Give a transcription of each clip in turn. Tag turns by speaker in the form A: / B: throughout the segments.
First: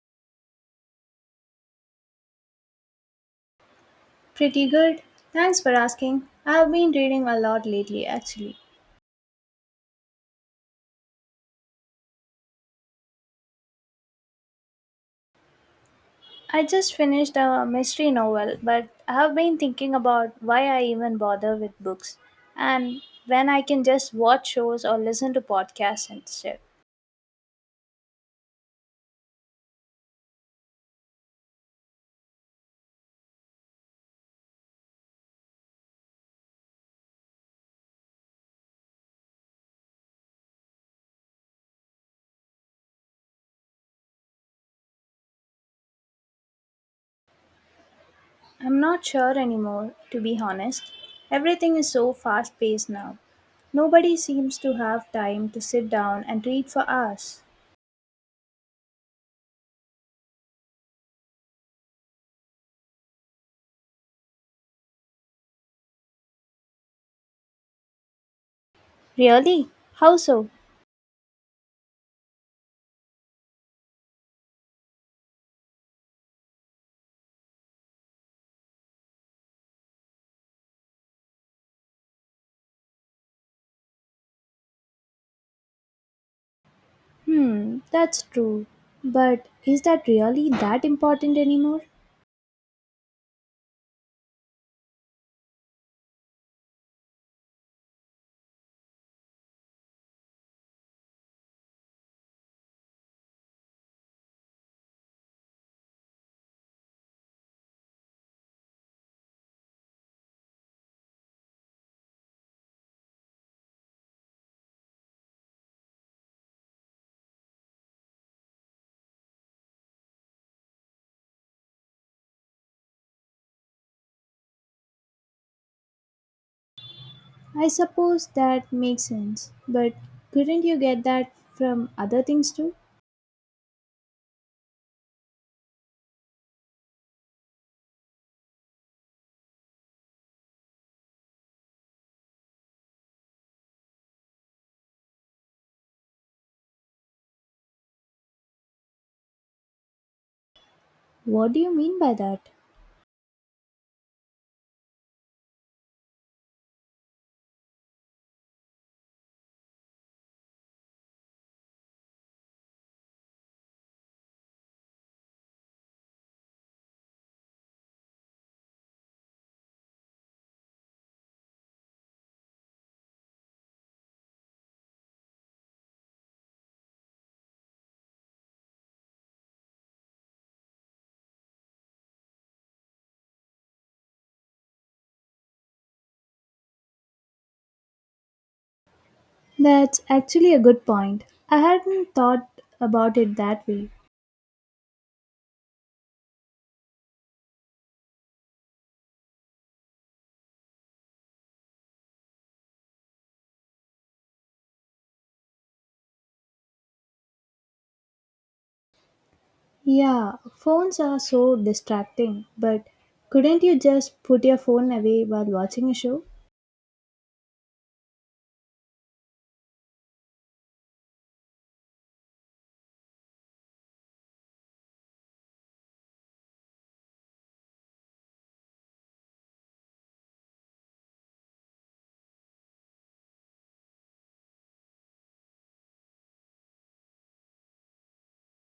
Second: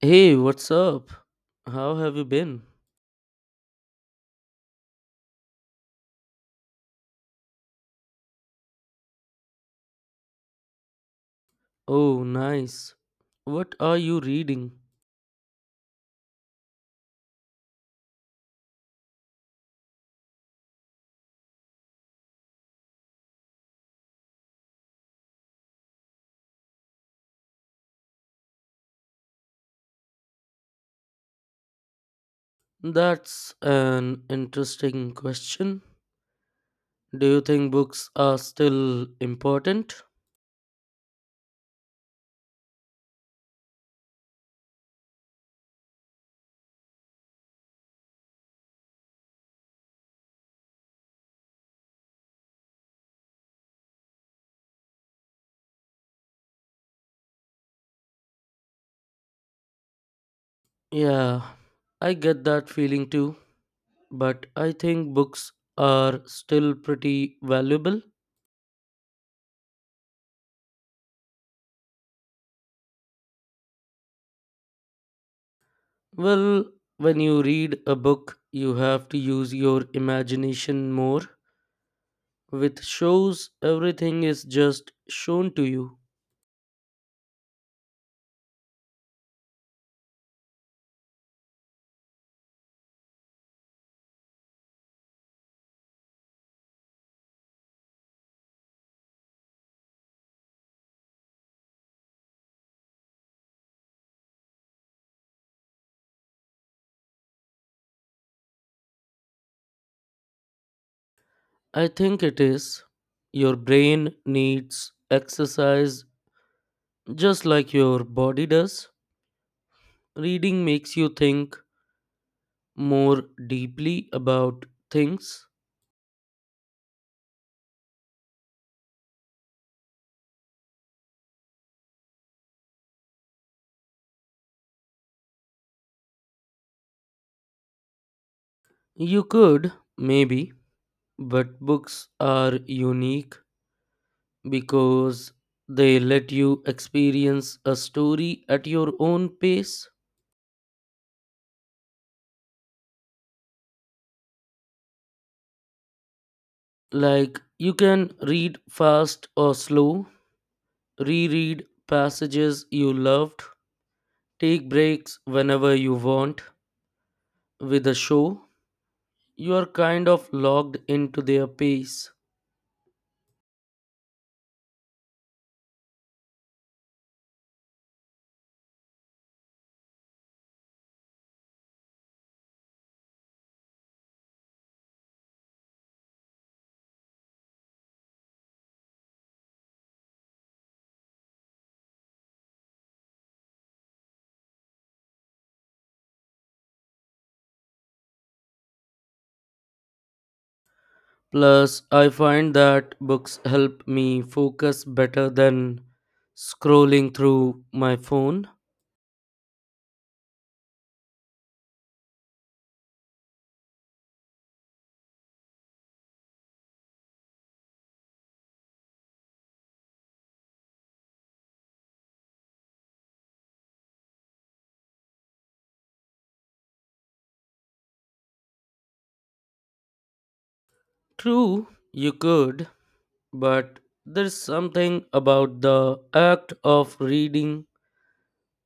A: Hey, what's up? How have you been?
B: Pretty good. Thanks for asking. I've been reading a lot lately, actually.
A: Oh, nice. What are you reading?
B: I just finished a mystery novel, but I've been thinking about why I even bother with books and when I can just watch shows or listen to podcasts instead.
A: That's an interesting question. Do you think books are still important?
B: I'm not sure anymore, to be honest. Everything is so fast paced now. Nobody seems to have time to sit down and read for hours.
A: Yeah, I get that feeling too, but I think books are still pretty valuable.
B: Really? How so?
A: Well, when you read a book, you have to use your imagination more. With shows, everything is just shown to you.
B: Hmm, that's true. But is that really that important anymore?
A: I think it is. Your brain needs exercise just like your body does. Reading makes you think more deeply about things.
B: I suppose that makes sense. But couldn't you get that from other things too?
A: You could, maybe, but books are unique because they let you experience a story at your own pace.
B: What do you mean by that?
A: Like, you can read fast or slow, reread passages you loved, take breaks whenever you want. With a show, you are kind of logged into their pace.
B: That's actually a good point. I hadn't thought about it that way.
A: Plus, I find that books help me focus better than scrolling through my phone.
B: Yeah, phones are so distracting, but couldn't you just put your phone away while watching a show?
A: True, you could, but there's something about the act of reading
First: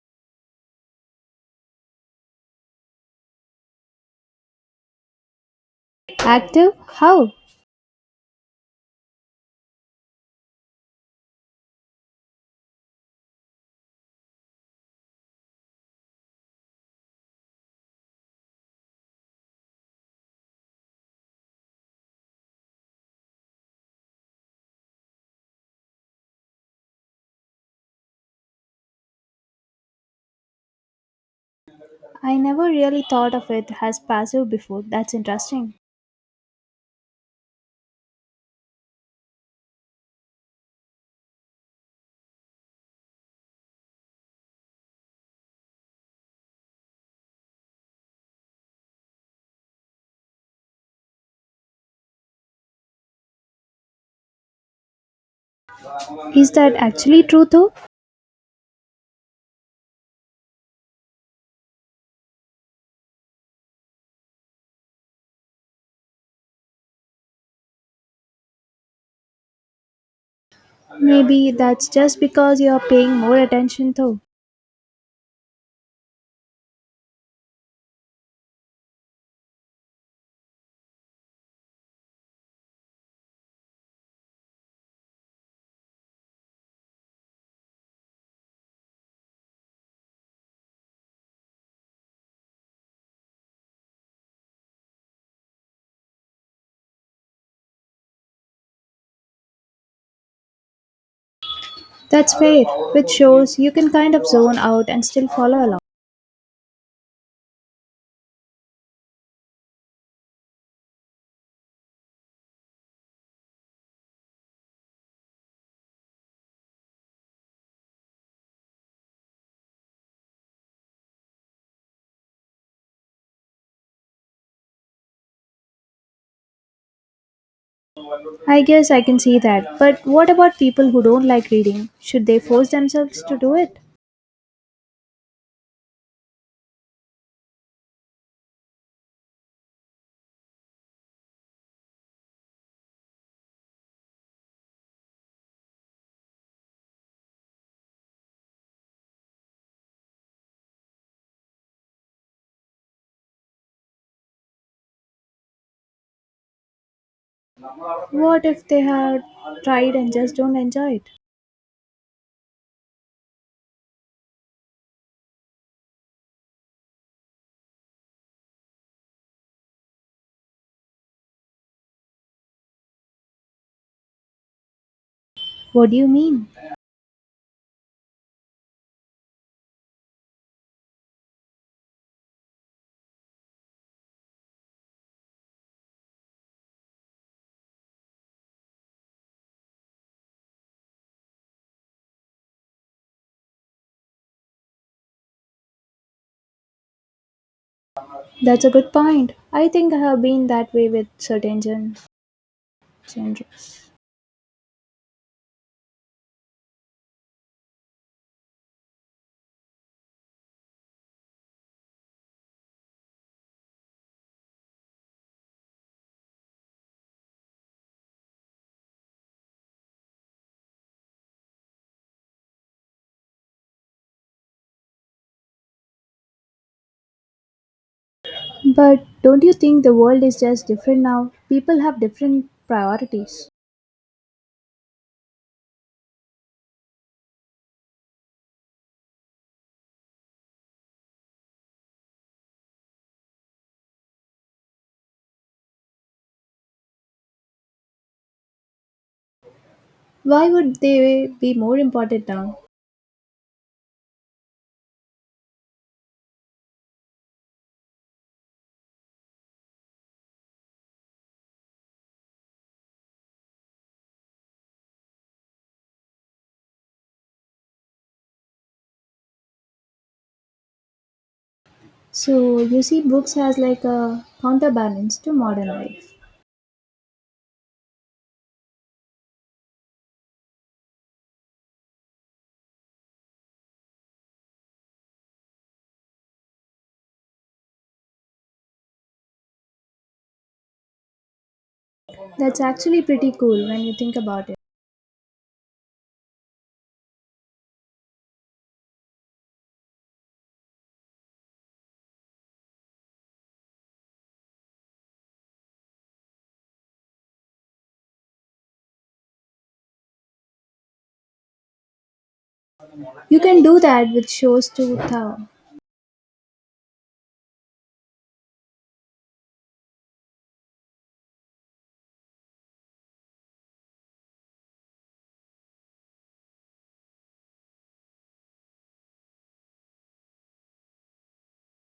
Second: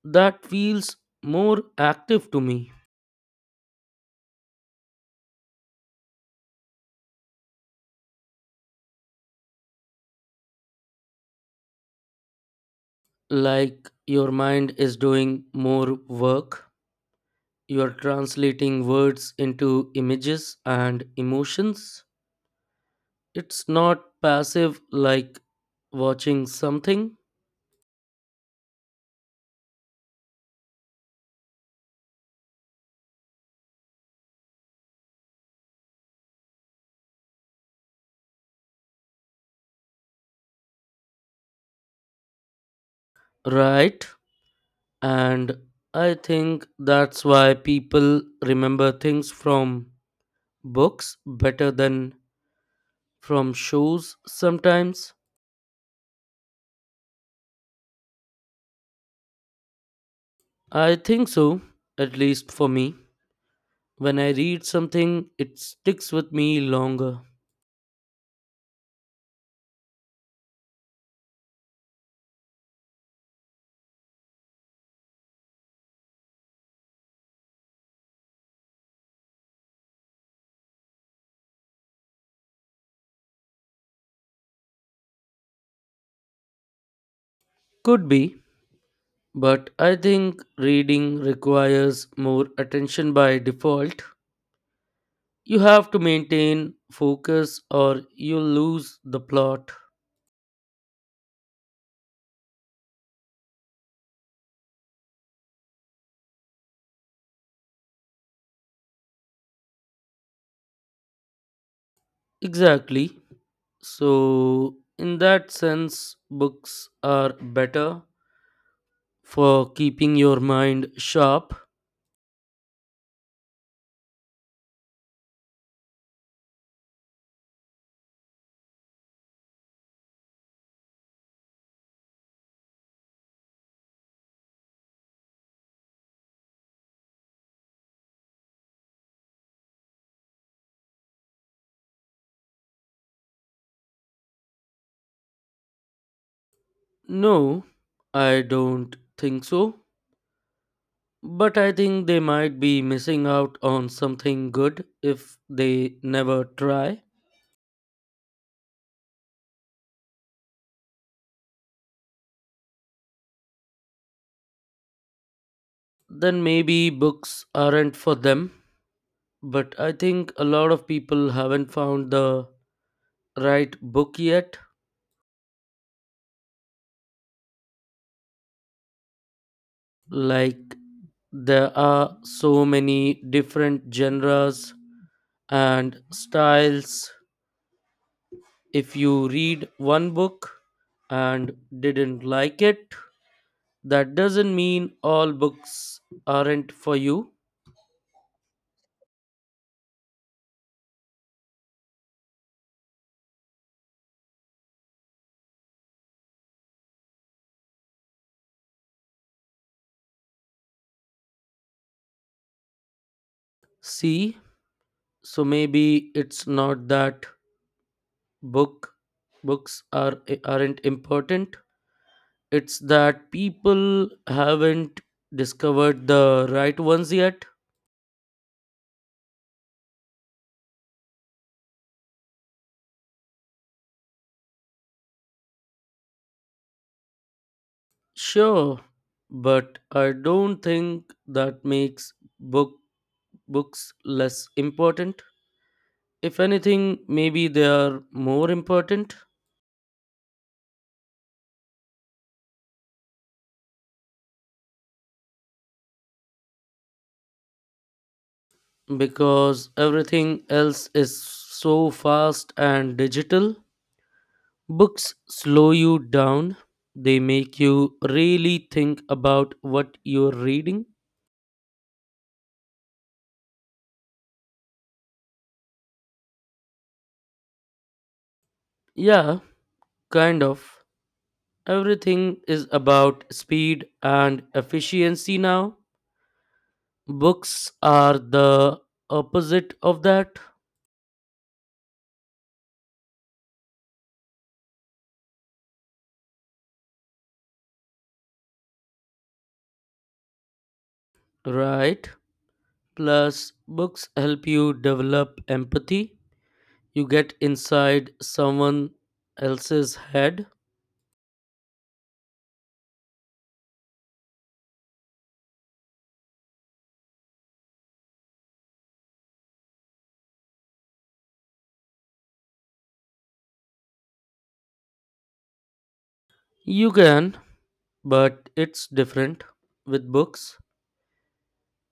A: that feels more active to me.
B: Active? How?
A: Like your mind is doing more work, you are translating words into images and emotions. It's not passive like watching something,
B: I never really thought of it as passive before. That's interesting.
A: right? And I think that's why people remember things from books better than from shows sometimes.
B: Is that actually true though?
A: I think so, at least for me. When I read something, it sticks with me longer.
B: Maybe that's just because you're paying more attention though.
A: Could be, but I think reading requires more attention by default. You have to maintain focus or you lose the plot.
B: That's fair, which shows you can kind of zone out and still follow along.
A: Exactly. So, in that sense, books are better for keeping your mind sharp.
B: I guess I can see that. But what about people who don't like reading? Should they force themselves to do it?
A: No, I don't think so. But I think they might be missing out on something good if they never try.
B: What if they have tried and just don't enjoy it?
A: Then maybe books aren't for them. But I think a lot of people haven't found the right book yet.
B: What do you mean?
A: Like, there are so many different genres and styles. If you read one book and didn't like it, that doesn't mean all books aren't for you.
B: That's a good point. I think I have been that way with certain genres.
A: See, so maybe it's not that book books are aren't important, it's that people haven't discovered the right ones yet.
B: But don't you think the world is just different now? People have different priorities.
A: Sure, but I don't think that makes book books less important. If anything, maybe they are more important
B: Why would they be more important now?
A: because everything else is so fast and digital. Books slow you down. They make you really think about what you're reading.
B: So you see books as like a counterbalance to modern life.
A: Yeah, kind of. Everything is about speed and efficiency now. Books are the opposite of that,
B: That's actually pretty cool when you think about it.
A: right? Plus, books help you develop empathy. You get inside someone else's head.
B: You can do that with shows too, though.
A: You can, but it's different. With books,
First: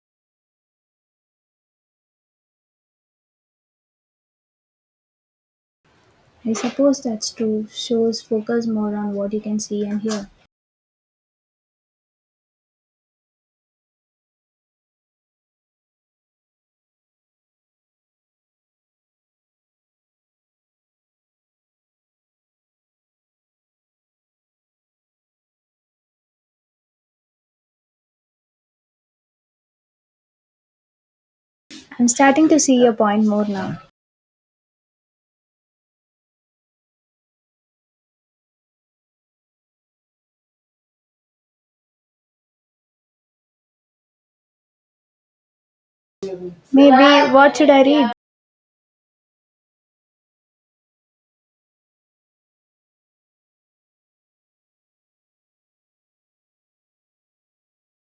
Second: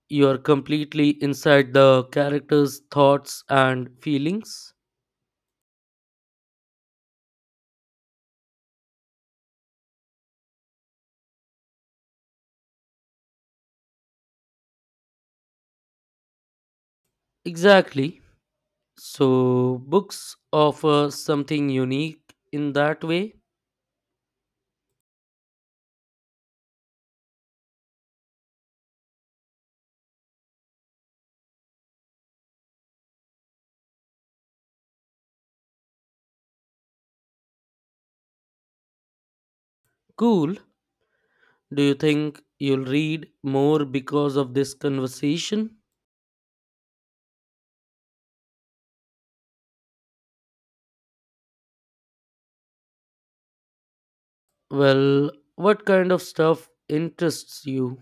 A: you are completely inside the character's thoughts and feelings.
B: I suppose that's true. Shows focus more on what you can see and hear.
A: Exactly. So, books offer something unique in that way.
B: I'm starting to see your point more now.
A: Cool. Do you think you'll read more because of this conversation?
B: Maybe, what should I read?
A: Well, what kind of stuff interests you?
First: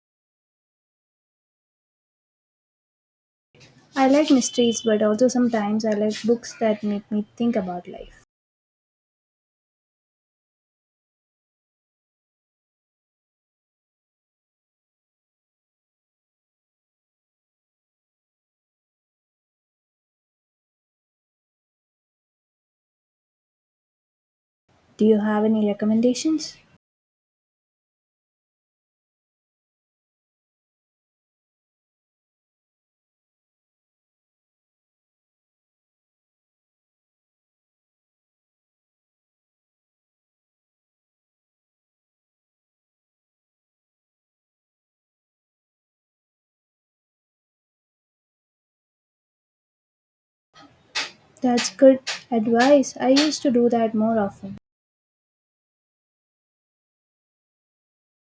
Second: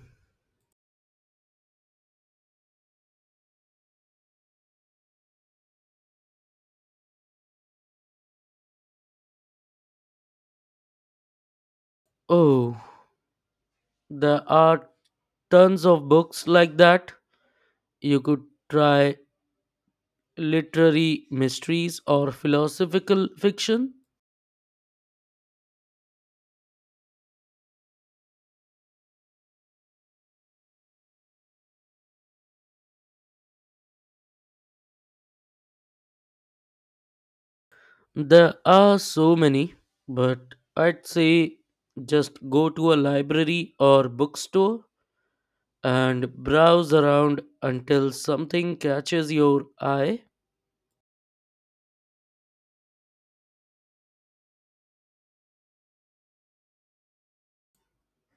B: I like mysteries, but also sometimes I like books that make me think about life.
A: Oh, there are tons of books like that. You could try literary mysteries or philosophical fiction.
B: Do you have any recommendations?
A: There are so many, but I'd say just go to a library or bookstore and browse around until something catches your eye.
B: That's good advice. I used to do that more often.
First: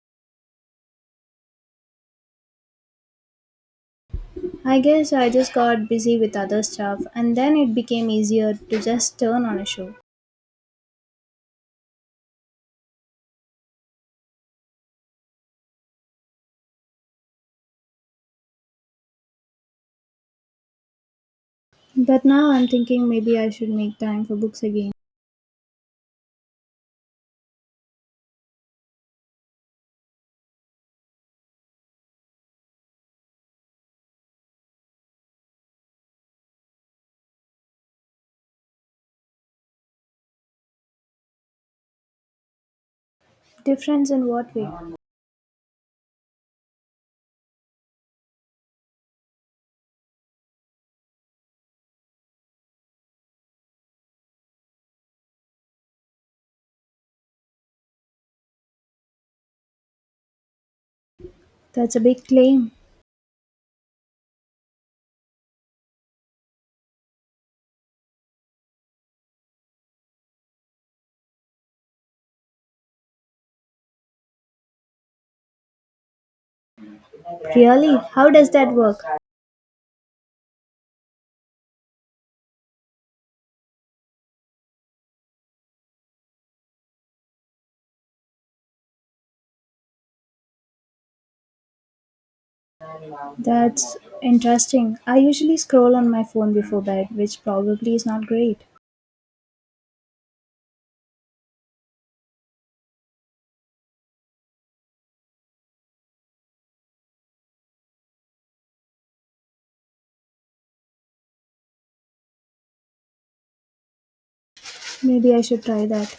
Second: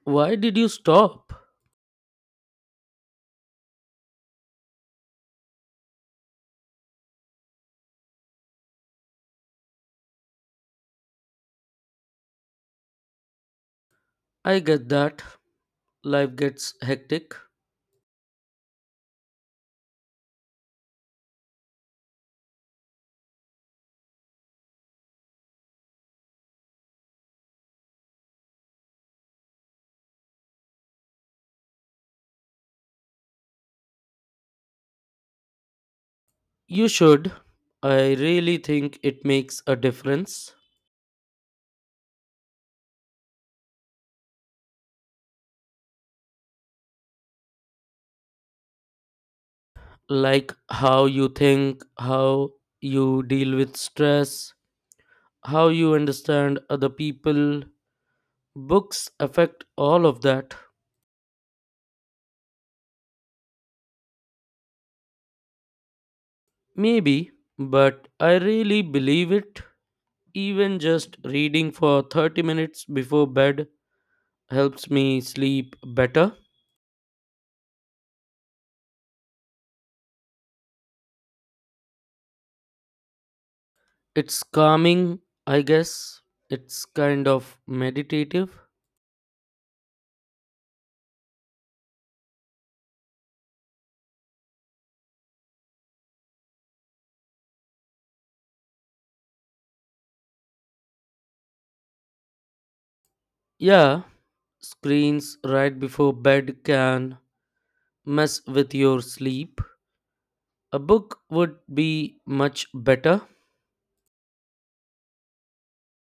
A: Why did you stop?
B: I guess I just got busy with other stuff and then it became easier to just turn on a show.
A: I get that. Life gets hectic.
B: But now I'm thinking maybe I should make time for books again.
A: You should. I really think it makes a difference.
B: Difference in what way?
A: Like how you think, how you deal with stress, how you understand other people. Books affect all of that.
B: That's a big claim.
A: Maybe, but I really believe it. Even just reading for 30 minutes before bed helps me sleep better.
B: Really? How does that work?
A: It's calming, I guess. It's kind of meditative.
B: That's interesting. I usually scroll on my phone before bed, which probably is not great.
A: Yeah, screens right before bed can mess with your sleep. A book would be much better.
B: Maybe I should try that.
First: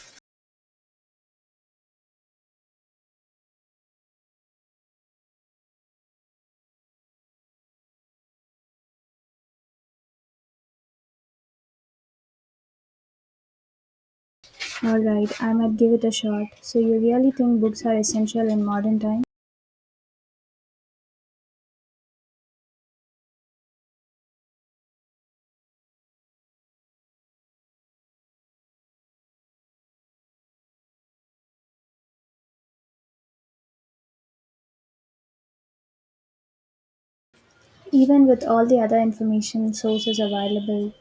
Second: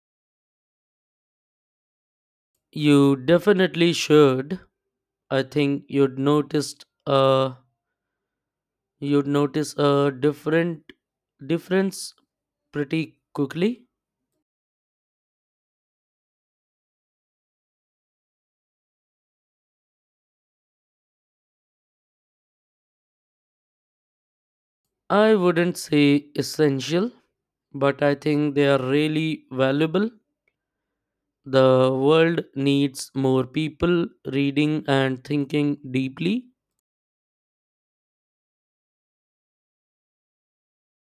A: You definitely should. I think you'd notice a different difference pretty quickly.
B: Alright, I might give it a shot. So, you really think books are essential in modern times?
A: I wouldn't say essential, but I think they are really valuable. The world needs more people reading and thinking deeply,
B: Even with all the other information sources available?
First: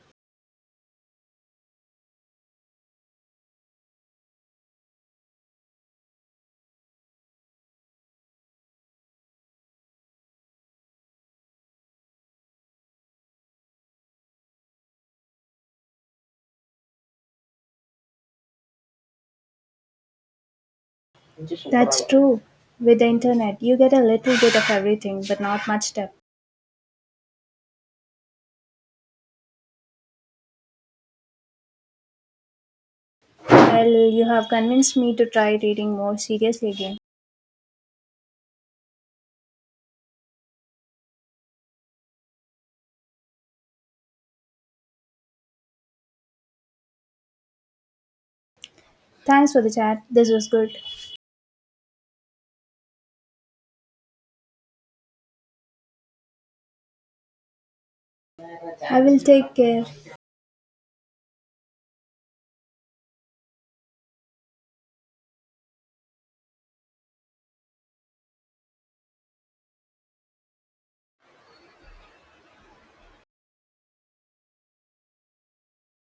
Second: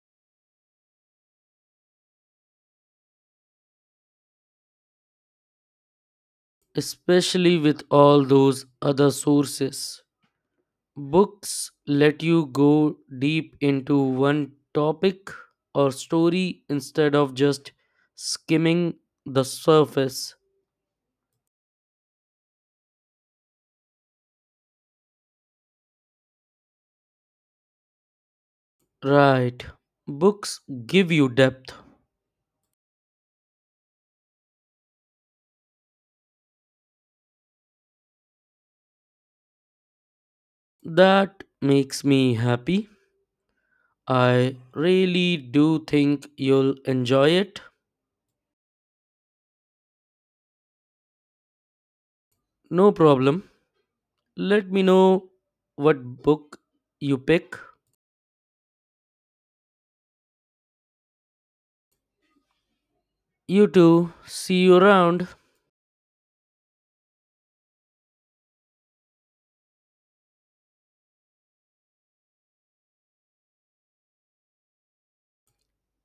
A: especially with all those other sources. Books let you go deep into one topic or story instead of just skimming the surface.
B: That's true. With the internet, you get a little bit of everything, but not much depth.
A: Right. Books give you depth.
B: Well, you have convinced me to try reading more seriously again.
A: That makes me happy. I really do think you'll enjoy it.
B: Thanks for the chat. This was good.
A: No problem. Let me know what book you pick.
B: I will take care.
A: You too. See you around.